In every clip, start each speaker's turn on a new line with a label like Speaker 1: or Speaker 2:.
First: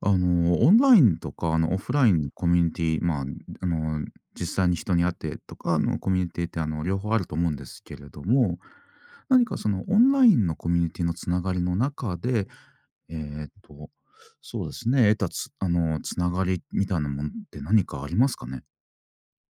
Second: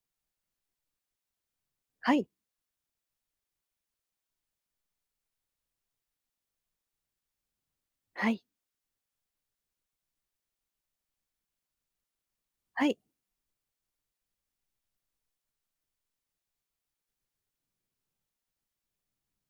Speaker 1: オンラインとか、オフライ
Speaker 2: はい、
Speaker 1: ンコミュニティ、まあ、あの、実際に人に会ってとかのコミュニティって、両方あると思うんですけれど
Speaker 2: はい、
Speaker 1: も、何かそのオンラインのコミュニティのつながりの中で、
Speaker 2: はい。
Speaker 1: えーっと、そうですね、得たつあの、つながりみたいなものって何かありますかね？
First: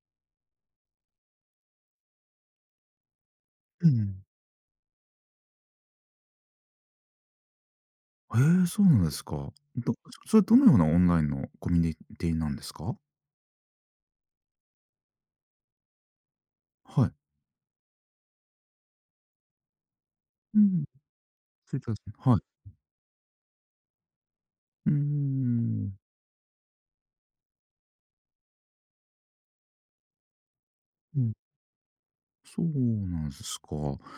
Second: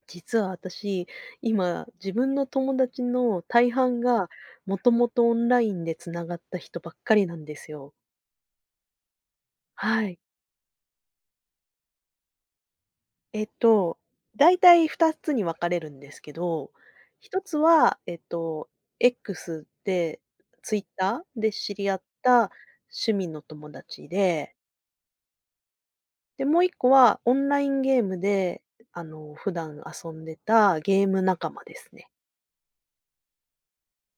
Speaker 2: 実は私、今、自分の友達の大
Speaker 1: う
Speaker 2: 半
Speaker 1: ん。
Speaker 2: が、もともとオンラインでつながった人ばっかりなんですよ。
Speaker 1: へえ、そうなんですか。ど
Speaker 2: はい。
Speaker 1: それどのようなオンラインのコミュニティなんですか？
Speaker 2: えっと、だいたい2つに分かれるんですけど、
Speaker 1: はい。
Speaker 2: 一つは、X で、
Speaker 1: うん、
Speaker 2: Twitter で知
Speaker 1: ツイッ
Speaker 2: り
Speaker 1: ター
Speaker 2: 合っ
Speaker 1: ですね。はい。
Speaker 2: た趣味の友達で、
Speaker 1: うーん。
Speaker 2: で、もう一個はオンラインゲームで、普段遊んでたゲーム仲間ですね。
Speaker 1: そうなんですか。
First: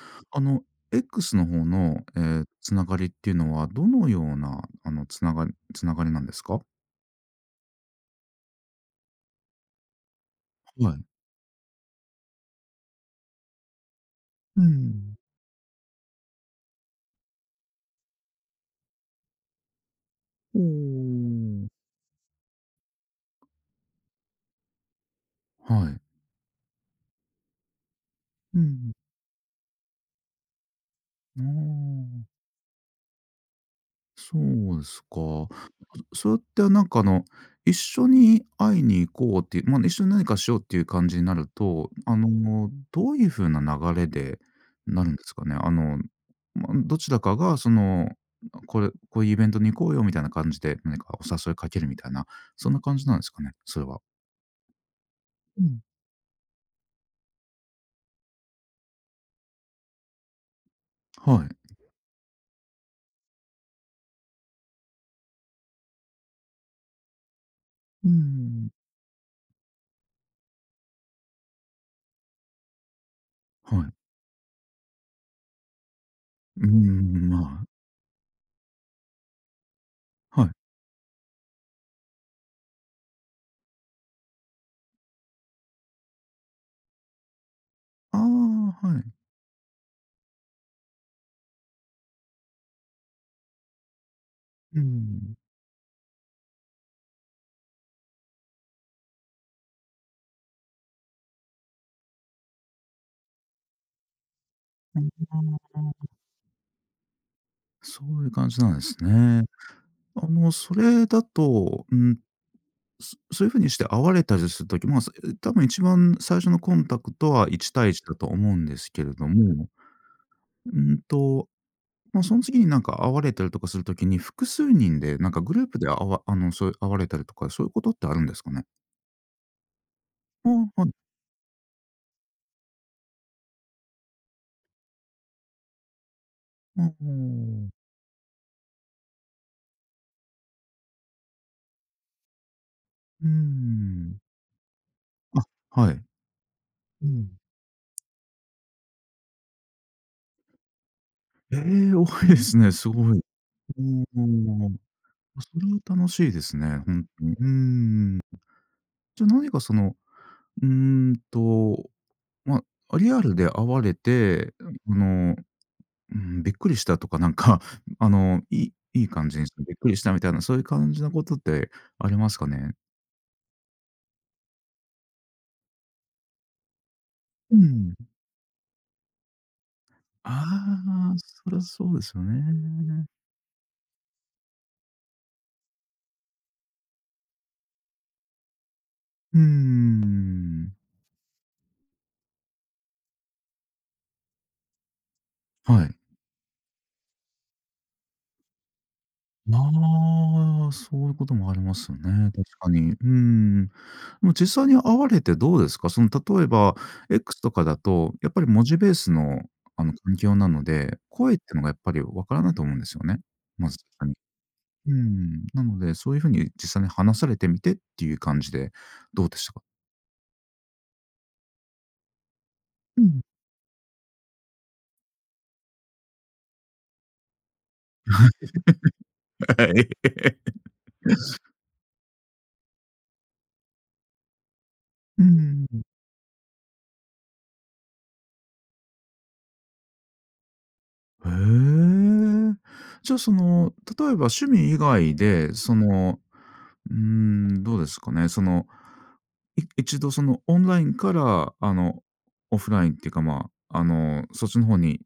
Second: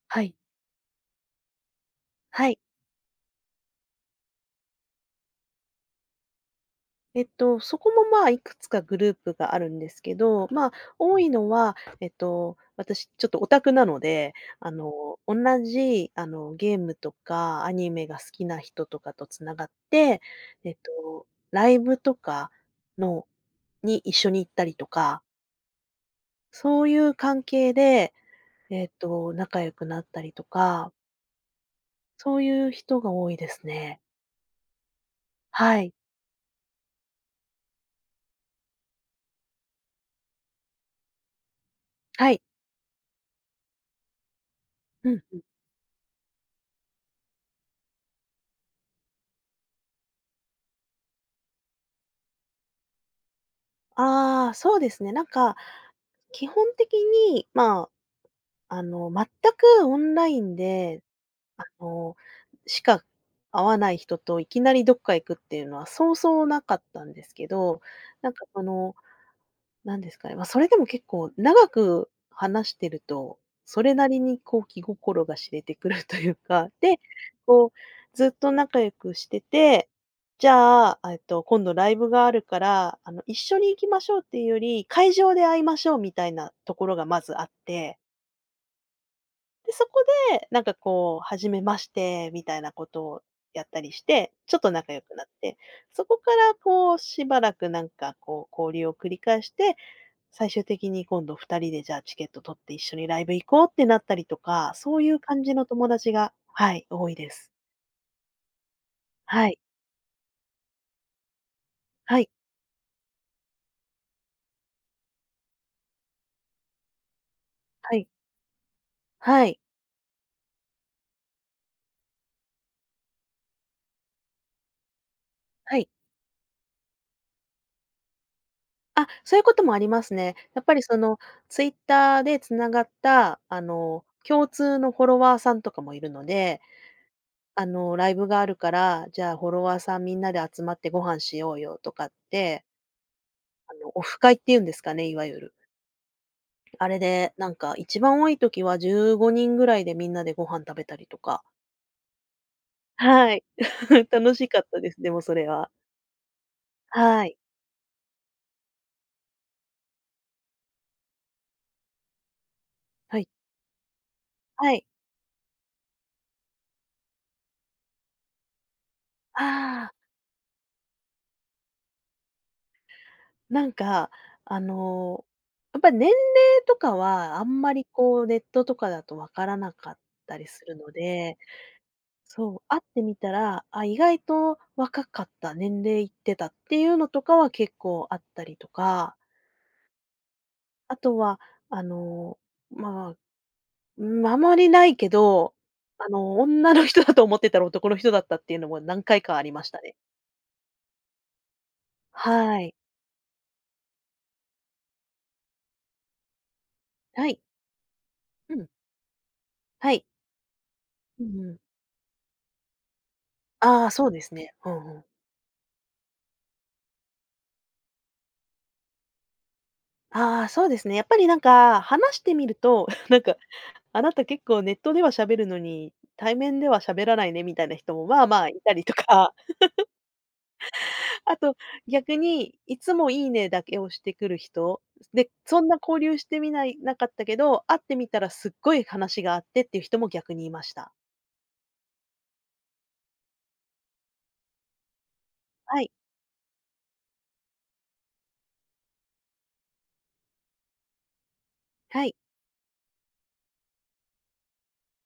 Speaker 2: はい。
Speaker 1: あの、X の方の、ええ、
Speaker 2: はい。
Speaker 1: つながりっていうのは、どのような、つながりなんですか？
Speaker 2: そこも、まあ、いくつかグループがあるんですけど、まあ、
Speaker 1: はい。
Speaker 2: 多いのは、私ちょっとオタクなので、
Speaker 1: うん。
Speaker 2: 同じゲームとかアニメが好きな人とかとつながって、
Speaker 1: おお、
Speaker 2: ライブとかのに一緒に行ったりとか、
Speaker 1: はい。
Speaker 2: そういう関係で、
Speaker 1: うん。
Speaker 2: 仲良くなったりとか、
Speaker 1: あ
Speaker 2: そ
Speaker 1: あ、
Speaker 2: ういう人が多いですね。
Speaker 1: そうですか。
Speaker 2: はい。
Speaker 1: それってなんか一緒に会いに行こうっていう、まあ、一緒に何かしようっていう感じになると、
Speaker 2: はい。
Speaker 1: どういう風な流れでな
Speaker 2: う
Speaker 1: るん
Speaker 2: ん。
Speaker 1: ですかね？まあ、どちらかがその、こういうイベントに行こうよみたいな感じで、何かお誘いかけるみたいな、そんな感じなんですかね？それは。
Speaker 2: ああ、そうですね。なんか、
Speaker 1: うん。
Speaker 2: 基本的に、まあ、全くオンラインで、
Speaker 1: は
Speaker 2: あ
Speaker 1: い。
Speaker 2: の、しか会わない人といきなりどっか行くっていうのはそうそうなかったんですけど、
Speaker 1: うー
Speaker 2: なんかそ
Speaker 1: ん。
Speaker 2: のなんですかね、まあ、それでも結構長く話してると、
Speaker 1: は
Speaker 2: そ
Speaker 1: い。
Speaker 2: れなりにこう気心が知れてくるという
Speaker 1: うー
Speaker 2: か、で、
Speaker 1: ん、ま
Speaker 2: こうずっと仲良くしてて、
Speaker 1: あ、は
Speaker 2: じ
Speaker 1: い。
Speaker 2: ゃあ、あ、今度ライブがあるから、一緒に行きましょうっていうより、会場で会いましょうみたいなところがまずあって、
Speaker 1: ああ、はい。
Speaker 2: で、そこでなんかこう初めましてみたいなことをやったりして、ちょっと
Speaker 1: うー
Speaker 2: 仲良くなっ
Speaker 1: ん。
Speaker 2: て、そこからこうしばらくなんかこう交流を繰り返して、最終的に今度2人でじゃあチケット取って一緒にライブ行こうってなったりとか、そういう
Speaker 1: あ
Speaker 2: 感じ
Speaker 1: あ、
Speaker 2: の友達が、はい、多いです。
Speaker 1: そういう感じなんですね。
Speaker 2: はい。
Speaker 1: それだと、
Speaker 2: はい。
Speaker 1: そういう風にして会われたりする時、まあ、多分一番最初のコンタクトは1対
Speaker 2: は
Speaker 1: 1
Speaker 2: い。
Speaker 1: だと思うんですけれど
Speaker 2: はい。
Speaker 1: も、うんと、まあ、その次になんか会われたりとかする時に、複数人でなんかグルー
Speaker 2: は
Speaker 1: プ
Speaker 2: い。
Speaker 1: であわあの、そういう会われたりとか、そういうことってあるんですかね？
Speaker 2: あ、そういうこともありますね。
Speaker 1: あ
Speaker 2: やっぱ
Speaker 1: あ、
Speaker 2: り
Speaker 1: はい。
Speaker 2: その Twitter で繋がった、共通のフォロワーさんとかもいるので、
Speaker 1: ああ、
Speaker 2: ライブがあるから、じゃあフォロワーさんみんなで集まってご飯しようよとかって、
Speaker 1: うー
Speaker 2: オフ
Speaker 1: ん。
Speaker 2: 会っていうんですかね、いわゆる。
Speaker 1: あ、はい。
Speaker 2: あれ
Speaker 1: う
Speaker 2: で、
Speaker 1: ん。
Speaker 2: なんか一番多い時は15人ぐらいでみんなでご飯食べたりとか。
Speaker 1: ええ、多いですね、すごい。
Speaker 2: はい。
Speaker 1: お
Speaker 2: 楽しかっ
Speaker 1: お、
Speaker 2: たです、でもそ
Speaker 1: あ、
Speaker 2: れ
Speaker 1: それ
Speaker 2: は。
Speaker 1: は楽しいですね、ほん
Speaker 2: は
Speaker 1: とに。
Speaker 2: い。
Speaker 1: うーん。じゃ、何かその、うーんとまあ、リ
Speaker 2: は
Speaker 1: ア
Speaker 2: い。
Speaker 1: ルで会われて、
Speaker 2: はい。
Speaker 1: あの、うん、びっくりしたとか、なんか、いい感じに、びっ
Speaker 2: あ
Speaker 1: く
Speaker 2: あ、
Speaker 1: りしたみたいな、そういう感じのことってありますかね？
Speaker 2: なんか、あの、やっぱり年齢とかはあ
Speaker 1: う
Speaker 2: んまり
Speaker 1: ん。
Speaker 2: こうネットとかだとわからなかった
Speaker 1: あ
Speaker 2: りするの
Speaker 1: あ、
Speaker 2: で、
Speaker 1: そりゃそうですよ
Speaker 2: そう、会って
Speaker 1: ね。
Speaker 2: みたら、あ、意外と若かった、年齢いってたっていうのとかは結構あったりとか、
Speaker 1: うーん。
Speaker 2: あとは、あの、まあ、うん、あまりないけど、
Speaker 1: はい。
Speaker 2: 女の人だと思ってたら男の人だったっていうのも何回かありましたね。
Speaker 1: ああ、そういうこともありますよね、確
Speaker 2: は
Speaker 1: か
Speaker 2: い。
Speaker 1: に。うん。でも実際に会われてどうですか？その例えば
Speaker 2: はい。
Speaker 1: X とかだと、やっぱり
Speaker 2: う
Speaker 1: 文
Speaker 2: ん。
Speaker 1: 字ベースのあ
Speaker 2: は
Speaker 1: の
Speaker 2: い。
Speaker 1: 環境なので、
Speaker 2: う
Speaker 1: 声っ
Speaker 2: んう
Speaker 1: て
Speaker 2: ん。
Speaker 1: のがやっぱりわからないと思うんですよね。まず
Speaker 2: ああ、そ
Speaker 1: 最初
Speaker 2: う
Speaker 1: に。
Speaker 2: ですね。うん
Speaker 1: う
Speaker 2: うん。
Speaker 1: ん。なので、そういう風に実際に話されてみてっていう感じでどうでしたか？
Speaker 2: ああ、そうですね。やっぱりなんか、話してみると、
Speaker 1: う
Speaker 2: な
Speaker 1: ん。
Speaker 2: んか、あなた結構ネットでは喋るのに、対面では喋らないねみたいな人も、まあまあいたりとか、
Speaker 1: はい。
Speaker 2: あと逆に、いつもいいねだけをしてくる人、
Speaker 1: う
Speaker 2: で、そ
Speaker 1: ん。
Speaker 2: んな交流してみないなかったけど、会ってみたらすっごい話があってっていう人も逆にいました。
Speaker 1: へえ。じゃあその、例えば趣味以外で、そ
Speaker 2: はい、
Speaker 1: の、うーん、どうですかね、その一度そのオンラインから、
Speaker 2: はい、
Speaker 1: オフラインっていうか、まあ、そっちの方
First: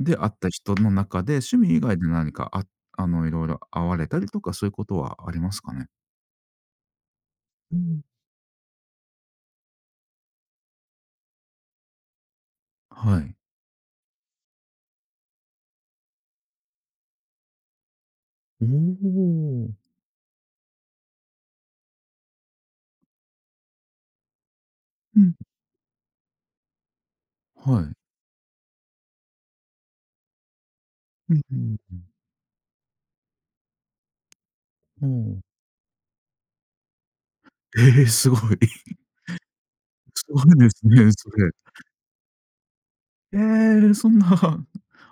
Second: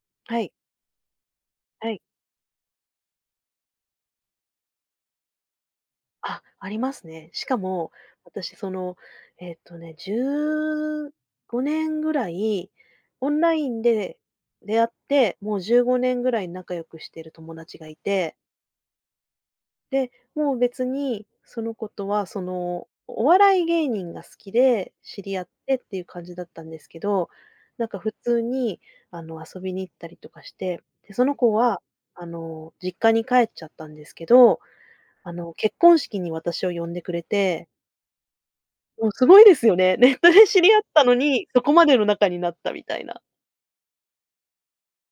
Speaker 1: で会っ
Speaker 2: は
Speaker 1: た
Speaker 2: い、
Speaker 1: 人の中で、趣味以
Speaker 2: は
Speaker 1: 外
Speaker 2: い。
Speaker 1: で何か、いろいろ会われたりとか、そういうことはありますかね？
Speaker 2: あ、ありますね。しか
Speaker 1: う
Speaker 2: も、
Speaker 1: ん。
Speaker 2: 私、15年ぐらい
Speaker 1: は
Speaker 2: オ
Speaker 1: い。
Speaker 2: ンラインで出会って、もう15年ぐらい仲良くしてる友達がいて、
Speaker 1: おお。
Speaker 2: で、もう別にその子とは、お笑い芸人が好きで
Speaker 1: う
Speaker 2: 知
Speaker 1: ん。
Speaker 2: り合ってっていう感じだったんですけど、
Speaker 1: は
Speaker 2: なん
Speaker 1: い。
Speaker 2: か普通に、遊びに行ったりとかして、で、その
Speaker 1: うん
Speaker 2: 子は、
Speaker 1: うん
Speaker 2: 実家に帰っちゃったんですけど
Speaker 1: うん。おお。
Speaker 2: 結婚式に私を呼んでくれて、
Speaker 1: ええ、すごい。
Speaker 2: も うすごいですよね。ネッ
Speaker 1: す
Speaker 2: ト
Speaker 1: ごい
Speaker 2: で知
Speaker 1: で
Speaker 2: り合っ
Speaker 1: す
Speaker 2: た
Speaker 1: ね、
Speaker 2: の
Speaker 1: そ
Speaker 2: に、
Speaker 1: れ。
Speaker 2: そこまでの仲になったみたいな。
Speaker 1: ええ、そんな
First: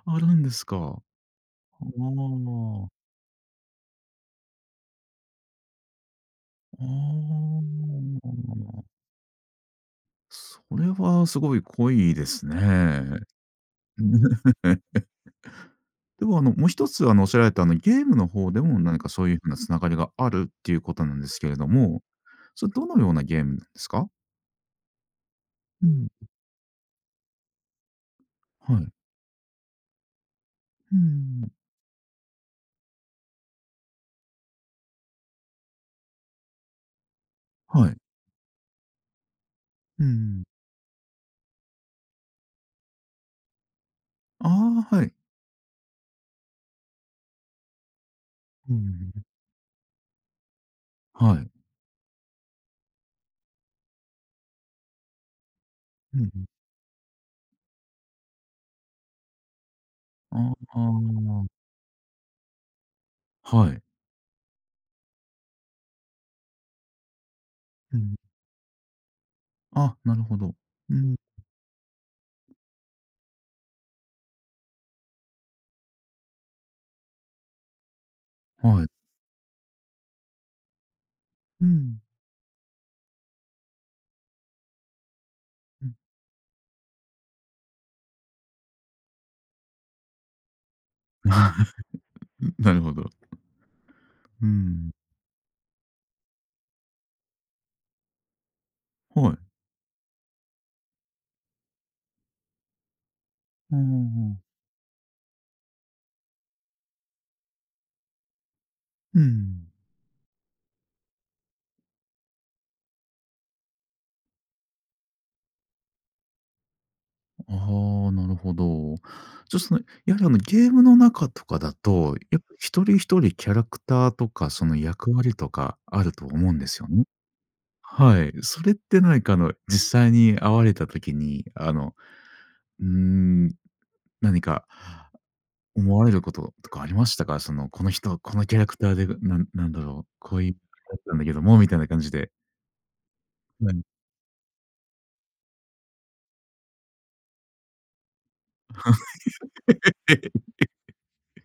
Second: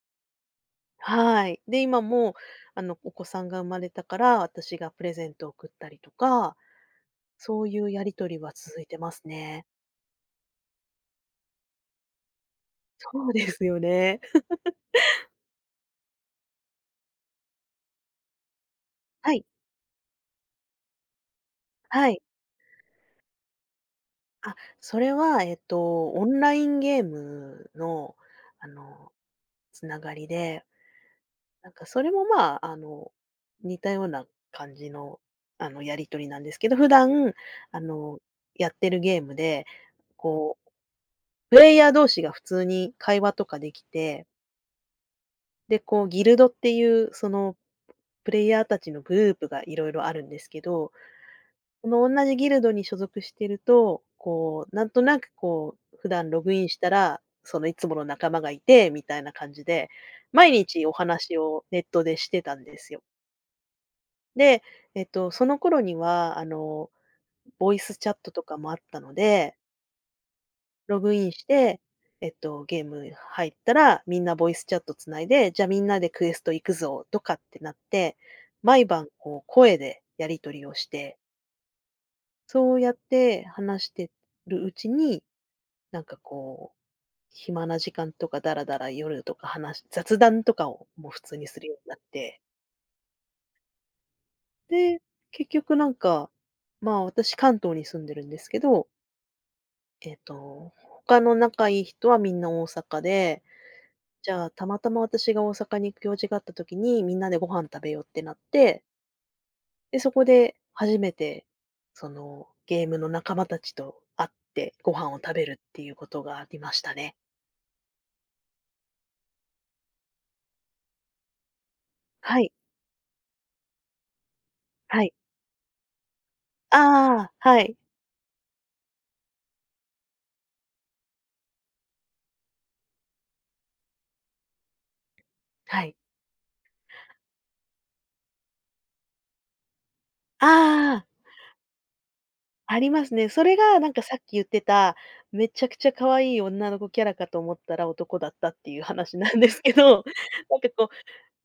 Speaker 1: あるんですか。
Speaker 2: はい。で、
Speaker 1: あ
Speaker 2: 今も
Speaker 1: あ。
Speaker 2: お子さんが生まれたから、私がプレゼントを送ったりとか、
Speaker 1: あ
Speaker 2: そういうやり取りは続いて
Speaker 1: あ。
Speaker 2: ますね。
Speaker 1: それはすごい濃いですね。
Speaker 2: そうですよね。
Speaker 1: でも、もう一つ、おっしゃられた、ゲームの方でも何かそう
Speaker 2: は
Speaker 1: いう
Speaker 2: い、
Speaker 1: ふうな繋がりがあるっていうことなんですけれども、
Speaker 2: はい。
Speaker 1: それどのようなゲームなんですか？
Speaker 2: あ、それは
Speaker 1: うん。
Speaker 2: オンラインゲームの、あ
Speaker 1: はい。
Speaker 2: の、つながりで
Speaker 1: うん。
Speaker 2: なんかそれもまあ、似たような感じの、やり取りなんですけど、普段、あ
Speaker 1: はい。
Speaker 2: の、やってるゲームで、
Speaker 1: うーん。
Speaker 2: こう、プレイヤー同士が普通に会話とかできて、
Speaker 1: ああ、はい。
Speaker 2: で、こう、ギルドっていう、その、プレイヤー
Speaker 1: う
Speaker 2: たちの
Speaker 1: ん。
Speaker 2: グループがいろいろあるんですけど、
Speaker 1: はい。
Speaker 2: この同じギルドに所属してると、こう、なんとなくこう、普
Speaker 1: う
Speaker 2: 段ロ
Speaker 1: ん。
Speaker 2: グインしたら、そのいつもの仲間がいて、みたいな感じで、
Speaker 1: あ
Speaker 2: 毎日お話
Speaker 1: あ、
Speaker 2: をネットでしてたんですよ。
Speaker 1: はい。
Speaker 2: で、その頃には、ボイス
Speaker 1: う
Speaker 2: チャッ
Speaker 1: ん。
Speaker 2: トとかもあったので、
Speaker 1: あ、なるほど。う
Speaker 2: ログ
Speaker 1: ん。
Speaker 2: インして、ゲーム入ったら、みんなボイスチャット繋いで、じゃあみんなでクエスト行くぞとかってなって、毎
Speaker 1: はい。
Speaker 2: 晩こう声でやり取りをして、
Speaker 1: うん。
Speaker 2: そうやって話してるうちに、
Speaker 1: うん
Speaker 2: なんかこう、暇な時間とかだらだら夜とか話雑談とかをもう普 通にするようになって、
Speaker 1: なるほど。うん。
Speaker 2: で、結局なんか、まあ、私関東に住んでるんですけど、
Speaker 1: はい。
Speaker 2: えっと、他の仲いい人はみんな大阪で、
Speaker 1: あ
Speaker 2: じゃあ、
Speaker 1: あ。
Speaker 2: たまたま私が大阪に行く用事があった時に、みんなでご飯食べようってなって、
Speaker 1: うん。
Speaker 2: で、そこで初めて、その、ゲームの仲間たちと会ってご飯を食べるっていうことがありましたね。
Speaker 1: ああ、なるほど。じゃあ、その、やはり、ゲームの中とかだと、や
Speaker 2: は
Speaker 1: っ
Speaker 2: い、
Speaker 1: ぱ一人一人キャラクターとか、その、
Speaker 2: はい。
Speaker 1: 役割とかあると思うんですよね。
Speaker 2: ああ、はい、
Speaker 1: はい。それって何か、実際に会われた時に、うーん、何か
Speaker 2: はい。
Speaker 1: 思われることとかありましたか？その、この人、このキャラクターで、なんなんだろう、こういうだっ
Speaker 2: ああ、
Speaker 1: たんだけども、みたいな感じで。
Speaker 2: ありますね。それ
Speaker 1: は
Speaker 2: が
Speaker 1: い。
Speaker 2: なんかさっき言ってた、めちゃくちゃ可愛い女の子キャラかと思ったら男だったっていう話なんですけど、なん かこ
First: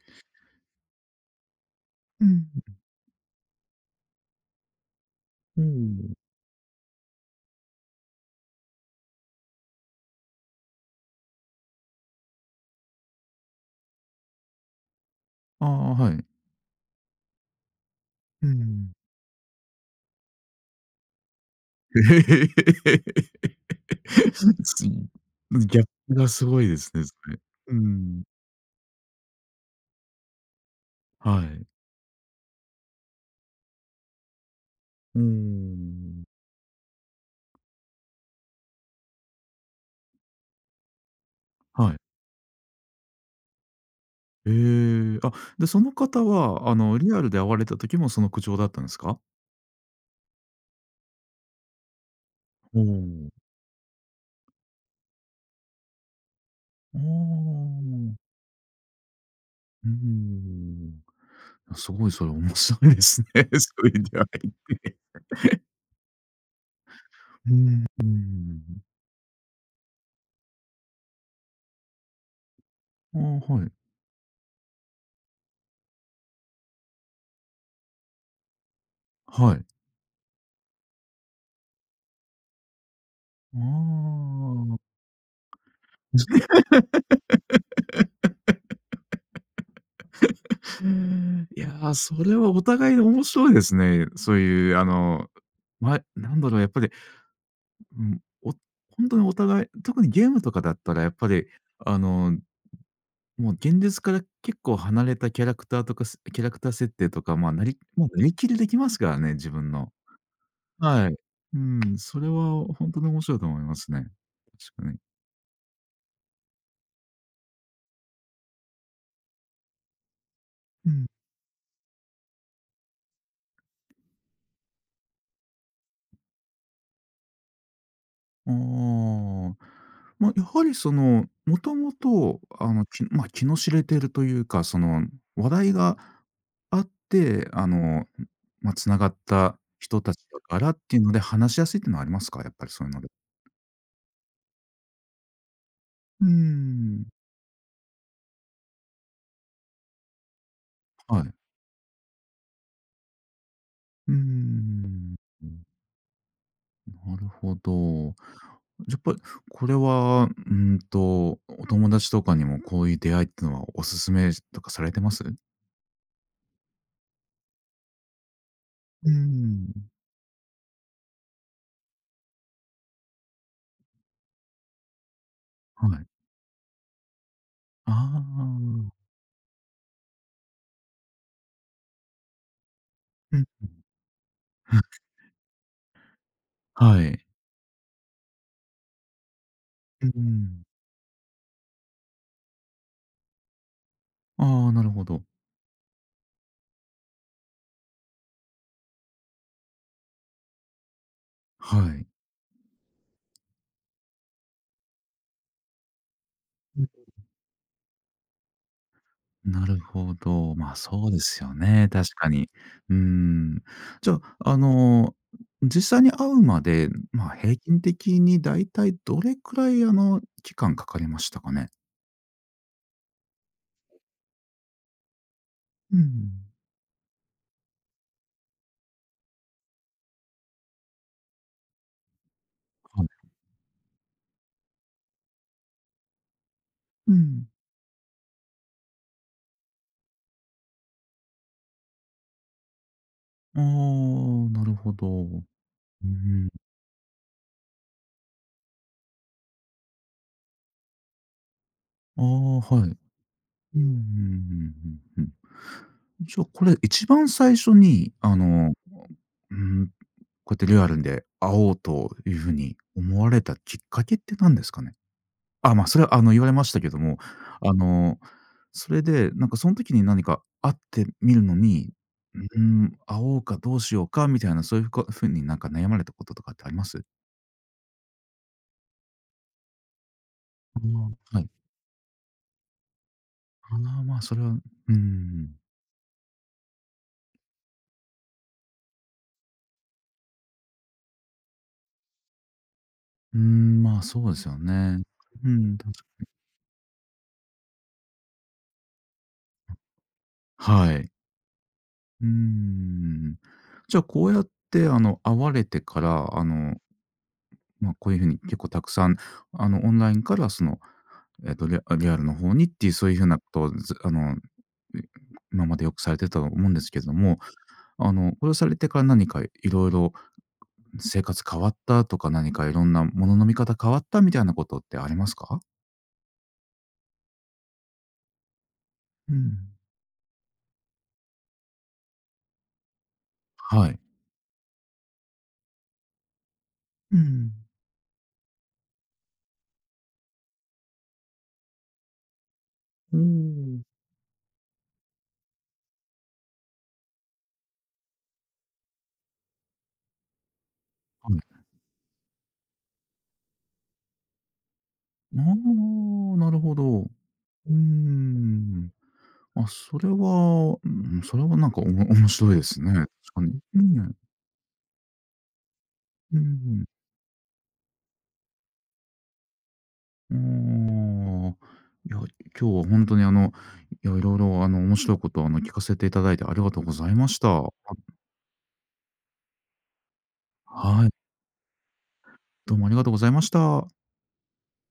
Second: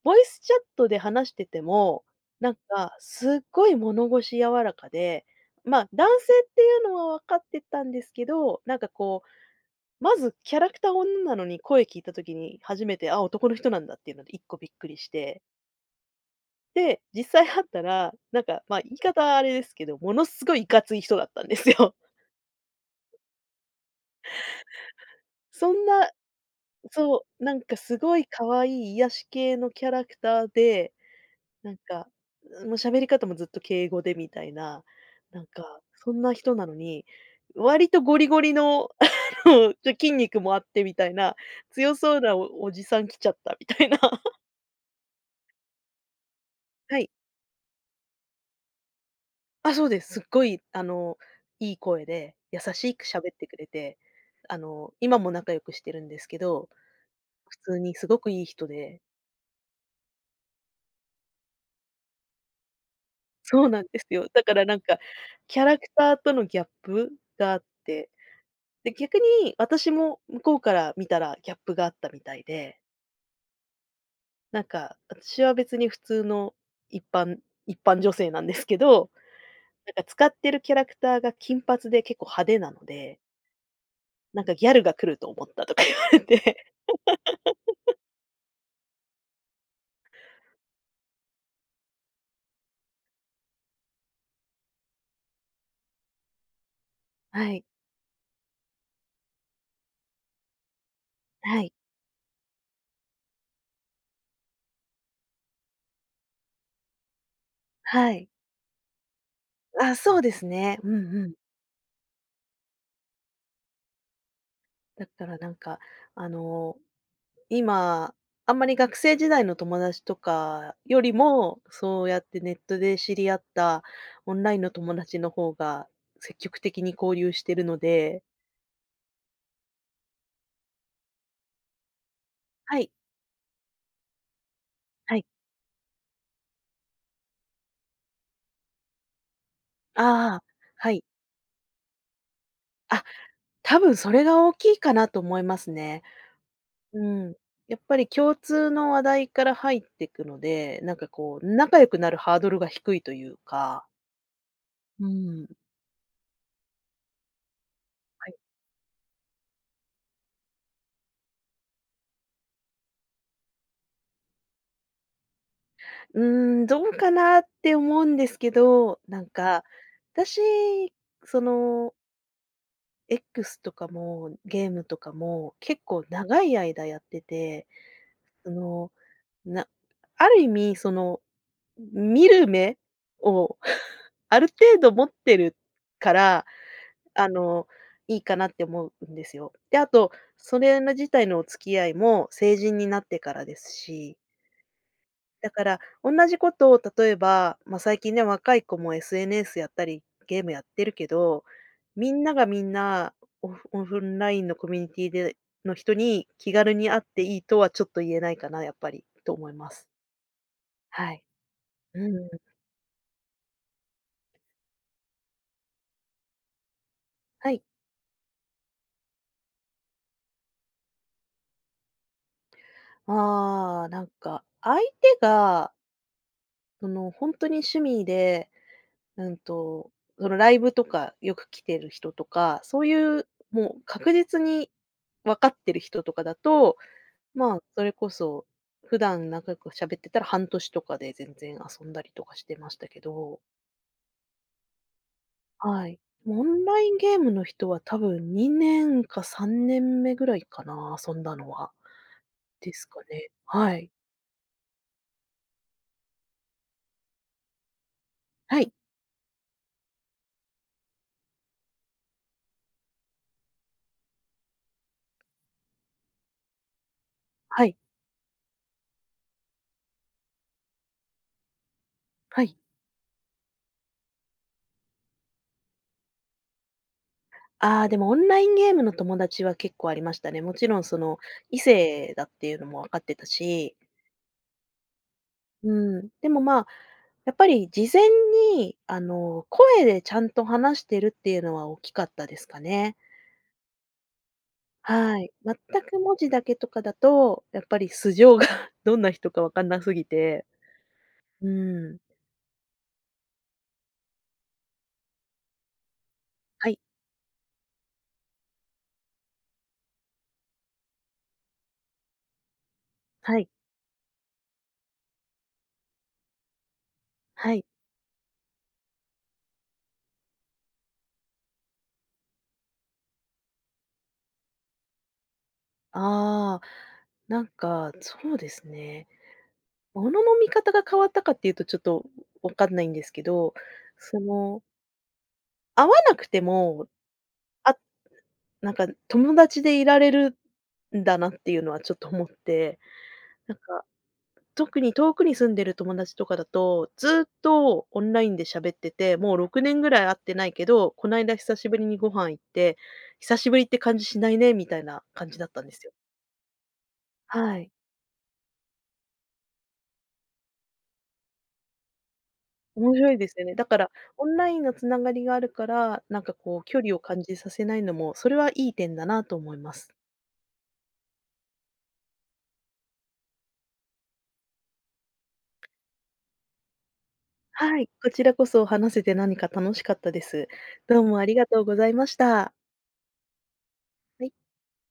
Speaker 2: ボイスチャットで話してても、
Speaker 1: うん。
Speaker 2: なんかすっごい物腰柔らかで、
Speaker 1: う
Speaker 2: まあ、男
Speaker 1: ん。
Speaker 2: 性っていうのは分かってたんですけど、なんかこう、まずキャラクター女なのに声聞いた時に初めて、あ、男の人なんだっていうので一個びっくりして、
Speaker 1: ああ、はい。
Speaker 2: で、実際会ったら、なん
Speaker 1: う
Speaker 2: か、まあ、言
Speaker 1: ん。
Speaker 2: い方はあれですけど、ものすごいいかつい人だったんですよ。
Speaker 1: 逆
Speaker 2: そ
Speaker 1: ギャ
Speaker 2: ん
Speaker 1: ッ
Speaker 2: な
Speaker 1: プがすごいですね、そ
Speaker 2: そ
Speaker 1: れ。
Speaker 2: う、なん
Speaker 1: う
Speaker 2: かすご
Speaker 1: ん。
Speaker 2: い可愛い癒し系のキャラクターで
Speaker 1: はい。
Speaker 2: なんか、もう喋り方もずっと敬語でみたいな、
Speaker 1: うー
Speaker 2: なんか、そん
Speaker 1: ん。
Speaker 2: な人なのに、割とゴリゴリの、筋肉もあってみたいな、
Speaker 1: は
Speaker 2: 強
Speaker 1: い。
Speaker 2: そうなおおじさん来ちゃったみたいな。
Speaker 1: ええ、あ、で、その方は、
Speaker 2: はい。
Speaker 1: リアルで会われた時もその口調だったんですか？
Speaker 2: あ、そうです。すっごい、いい声で、優
Speaker 1: お
Speaker 2: しく
Speaker 1: お、
Speaker 2: 喋ってくれて、今も仲良くしてるんですけど、
Speaker 1: あ
Speaker 2: 普
Speaker 1: あ、
Speaker 2: 通にすごくいい人で
Speaker 1: うーん。すごいそれ面白いですね、
Speaker 2: そう
Speaker 1: そ
Speaker 2: なん
Speaker 1: う
Speaker 2: で
Speaker 1: いう
Speaker 2: す
Speaker 1: 出会
Speaker 2: よ。だ
Speaker 1: いっ
Speaker 2: からなん
Speaker 1: て。
Speaker 2: か、キャラクターとのギャップ
Speaker 1: う
Speaker 2: があっ
Speaker 1: ー
Speaker 2: て
Speaker 1: ん。
Speaker 2: で、逆に私も向こうから見たらギャップがあったみたいで、
Speaker 1: ああ、はい。
Speaker 2: なんか私は別に普通の一般一般女性なんですけど、
Speaker 1: はい。
Speaker 2: なんか使ってるキャラクターが金髪で結構派手なので、
Speaker 1: あ
Speaker 2: なんかギャルが
Speaker 1: あ。
Speaker 2: 来ると思ったとか 言われて。
Speaker 1: うーん。いやー、それはお互い面白いですね。そういう、なんだろう、やっぱり、
Speaker 2: はい、
Speaker 1: うん、本当にお互い、特にゲームとかだったらやっぱり、
Speaker 2: はい、
Speaker 1: あの、もう現実から結構離れたキャラクターとか、キャラクター設定とか、まあ、も
Speaker 2: は
Speaker 1: うな
Speaker 2: い。
Speaker 1: りきりできますからね、自分の。
Speaker 2: あ、そうですね。うんう
Speaker 1: はい。
Speaker 2: ん。
Speaker 1: うん、それは本当に面白いと思いますね。確かに。
Speaker 2: だからなんか、あのー今、あんまり学生時代の友達とか
Speaker 1: う
Speaker 2: よ
Speaker 1: ん
Speaker 2: りも、そうやってネットで知り合ったオンラインの友達の方が積極的に交流してるので、
Speaker 1: ああ、まあ、やはりその、もともと
Speaker 2: はい、
Speaker 1: きまあ、気の知れてるというか、その
Speaker 2: はい。
Speaker 1: 話題があって、まあ、つながった人たち
Speaker 2: あ
Speaker 1: だ
Speaker 2: あ、
Speaker 1: からっ
Speaker 2: は
Speaker 1: てい
Speaker 2: い。
Speaker 1: うので話しやすいっていうのはありますか？やっぱりそういうの
Speaker 2: あ、
Speaker 1: で。
Speaker 2: 多分それが大きいかなと思いますね。
Speaker 1: うー
Speaker 2: う
Speaker 1: ん、
Speaker 2: ん。やっぱり共通の話題から入ってくので、なんか
Speaker 1: はい。
Speaker 2: こう、仲良くなるハードルが低いというか。
Speaker 1: うー
Speaker 2: う
Speaker 1: ん、
Speaker 2: ーん。
Speaker 1: なるほど。やっぱりこれは、お友達とかにもこういう出会いっていうのはおすすめとかされてます？
Speaker 2: うーん、どうかなって思うんですけど、
Speaker 1: うー
Speaker 2: なんか、
Speaker 1: ん、
Speaker 2: 私、その、X とかもゲームとかも結
Speaker 1: は
Speaker 2: 構
Speaker 1: い。
Speaker 2: 長い間やってて、
Speaker 1: あ
Speaker 2: その、
Speaker 1: あ。
Speaker 2: なある意味その、見る目
Speaker 1: うん。
Speaker 2: を ある程度 持ってるから、
Speaker 1: はい。
Speaker 2: あの、いいかなって思うんですよ。で、あ
Speaker 1: う
Speaker 2: と、そ
Speaker 1: ん。
Speaker 2: れの自体のお付き合いも成人になってからですし、
Speaker 1: ああ、なるほど。
Speaker 2: だから、同じことを例えば、まあ、最近ね、若い子も SNS やったり、ゲームやってるけど、
Speaker 1: はい。
Speaker 2: みんながみんな、オフラインのコミュニティでの人に気軽
Speaker 1: うん。
Speaker 2: に会っていいとはちょっと言えないかな、やっぱりと思い
Speaker 1: な
Speaker 2: ま
Speaker 1: る
Speaker 2: す。
Speaker 1: ほど。まあ、そう
Speaker 2: は
Speaker 1: で
Speaker 2: い。
Speaker 1: すよね、確
Speaker 2: う
Speaker 1: か
Speaker 2: ん。
Speaker 1: に。うーん。じゃあ、実際に会うまで、まあ、
Speaker 2: は
Speaker 1: 平
Speaker 2: い。
Speaker 1: 均的にだいたいどれくらい、期間かかりましたかね？
Speaker 2: ああ、なんか、相手が、
Speaker 1: うん。
Speaker 2: その、本当に趣味で、うんと、その、ライブとかよく来てる人とか、そうい
Speaker 1: はい。
Speaker 2: う、もう確実に分かってる人とかだと、
Speaker 1: うん。
Speaker 2: まあ、それこそ、普段仲良く喋ってたら半年とかで全然遊んだりとかしてましたけど、
Speaker 1: ああ、なるほど。う
Speaker 2: はい。オ
Speaker 1: ん。
Speaker 2: ンラインゲームの人は多分2年か3年目ぐらいかな、遊んだのは。
Speaker 1: ああ、
Speaker 2: です
Speaker 1: はい。
Speaker 2: かね。は
Speaker 1: うんうんう
Speaker 2: い。
Speaker 1: んうんうん。じゃあ、これ一番最初に、
Speaker 2: はい。
Speaker 1: うんこうやってリアルで会おうというふうに思われたきっかけって何ですかね？それは言われましたけども、
Speaker 2: は
Speaker 1: あ
Speaker 2: い。
Speaker 1: の、それで、なんかその時に何か会ってみるのに、
Speaker 2: はい。
Speaker 1: うん、会おうかどうしようかみたいな、そういうふうになんか悩まれたこととかってあります？
Speaker 2: ああ、でもオンラインゲームの友達は結構ありましたね。もちろ
Speaker 1: あ
Speaker 2: んその、
Speaker 1: あ、はい。
Speaker 2: 異性だっていうのも分かってたし、
Speaker 1: ああ、まあ、それはうん。
Speaker 2: うん。でもまあ、やっぱり事前に、あの、声でちゃんと話してるっていうのは大きかったですかね。
Speaker 1: うん、まあ、そうですよね。
Speaker 2: はい。
Speaker 1: う
Speaker 2: 全
Speaker 1: ん、
Speaker 2: く文字だけとかだと、やっぱり素性が どんな人かわかんなすぎて。
Speaker 1: はい。
Speaker 2: うん。
Speaker 1: うん。じゃあ、こうやって会われてから、
Speaker 2: はい。
Speaker 1: まあ、こういうふうに結構たくさん、オンラインからその、リアルの方にっていうそういうふうな
Speaker 2: は
Speaker 1: こ
Speaker 2: い、
Speaker 1: とを、ずあの、い今までよくされてたと思うんですけれども、
Speaker 2: はい。
Speaker 1: これをされてから何かいろいろ生活変わったとか、何かいろんなものの見方変わったみたいなことってありますか？
Speaker 2: ああ、なんか、そうですね。
Speaker 1: うん。
Speaker 2: ものの見方が変わったかっていうとちょっとわかんないんですけど、
Speaker 1: はい。
Speaker 2: その、会わなくても、
Speaker 1: うん。
Speaker 2: あ、なんか友達でいられるんだなっていうのはちょっと思って、
Speaker 1: う
Speaker 2: なんか
Speaker 1: ん。
Speaker 2: 特に遠くに住んでる友達とかだと、ずっとオンラインで喋ってて、もう6年ぐらい会ってないけど、こない
Speaker 1: は
Speaker 2: だ
Speaker 1: い。
Speaker 2: 久しぶりにご飯行って、久しぶりって感じしないねみたいな感じ
Speaker 1: あ
Speaker 2: だったんですよ。
Speaker 1: あ、なるほど。う
Speaker 2: はい。
Speaker 1: ーん。あ、それは、うん、それはなんか面白いですね。
Speaker 2: 面
Speaker 1: 確
Speaker 2: 白いです
Speaker 1: か
Speaker 2: よね。
Speaker 1: に。
Speaker 2: だか
Speaker 1: う
Speaker 2: ら、
Speaker 1: ん。
Speaker 2: オンラインのつながりがあるから、なんか
Speaker 1: う
Speaker 2: こう距
Speaker 1: ん
Speaker 2: 離を感じさせないのも、それはいい点だなと思います。
Speaker 1: うーん。いや、今日は本当にいや、いろいろ面白いことを聞かせていただいてありがとうございました。
Speaker 2: はい、こちらこそ話せて何か楽しかったです。どう
Speaker 1: はい、
Speaker 2: もありがとうございました。
Speaker 1: どうもありがとうございました。
Speaker 2: はい。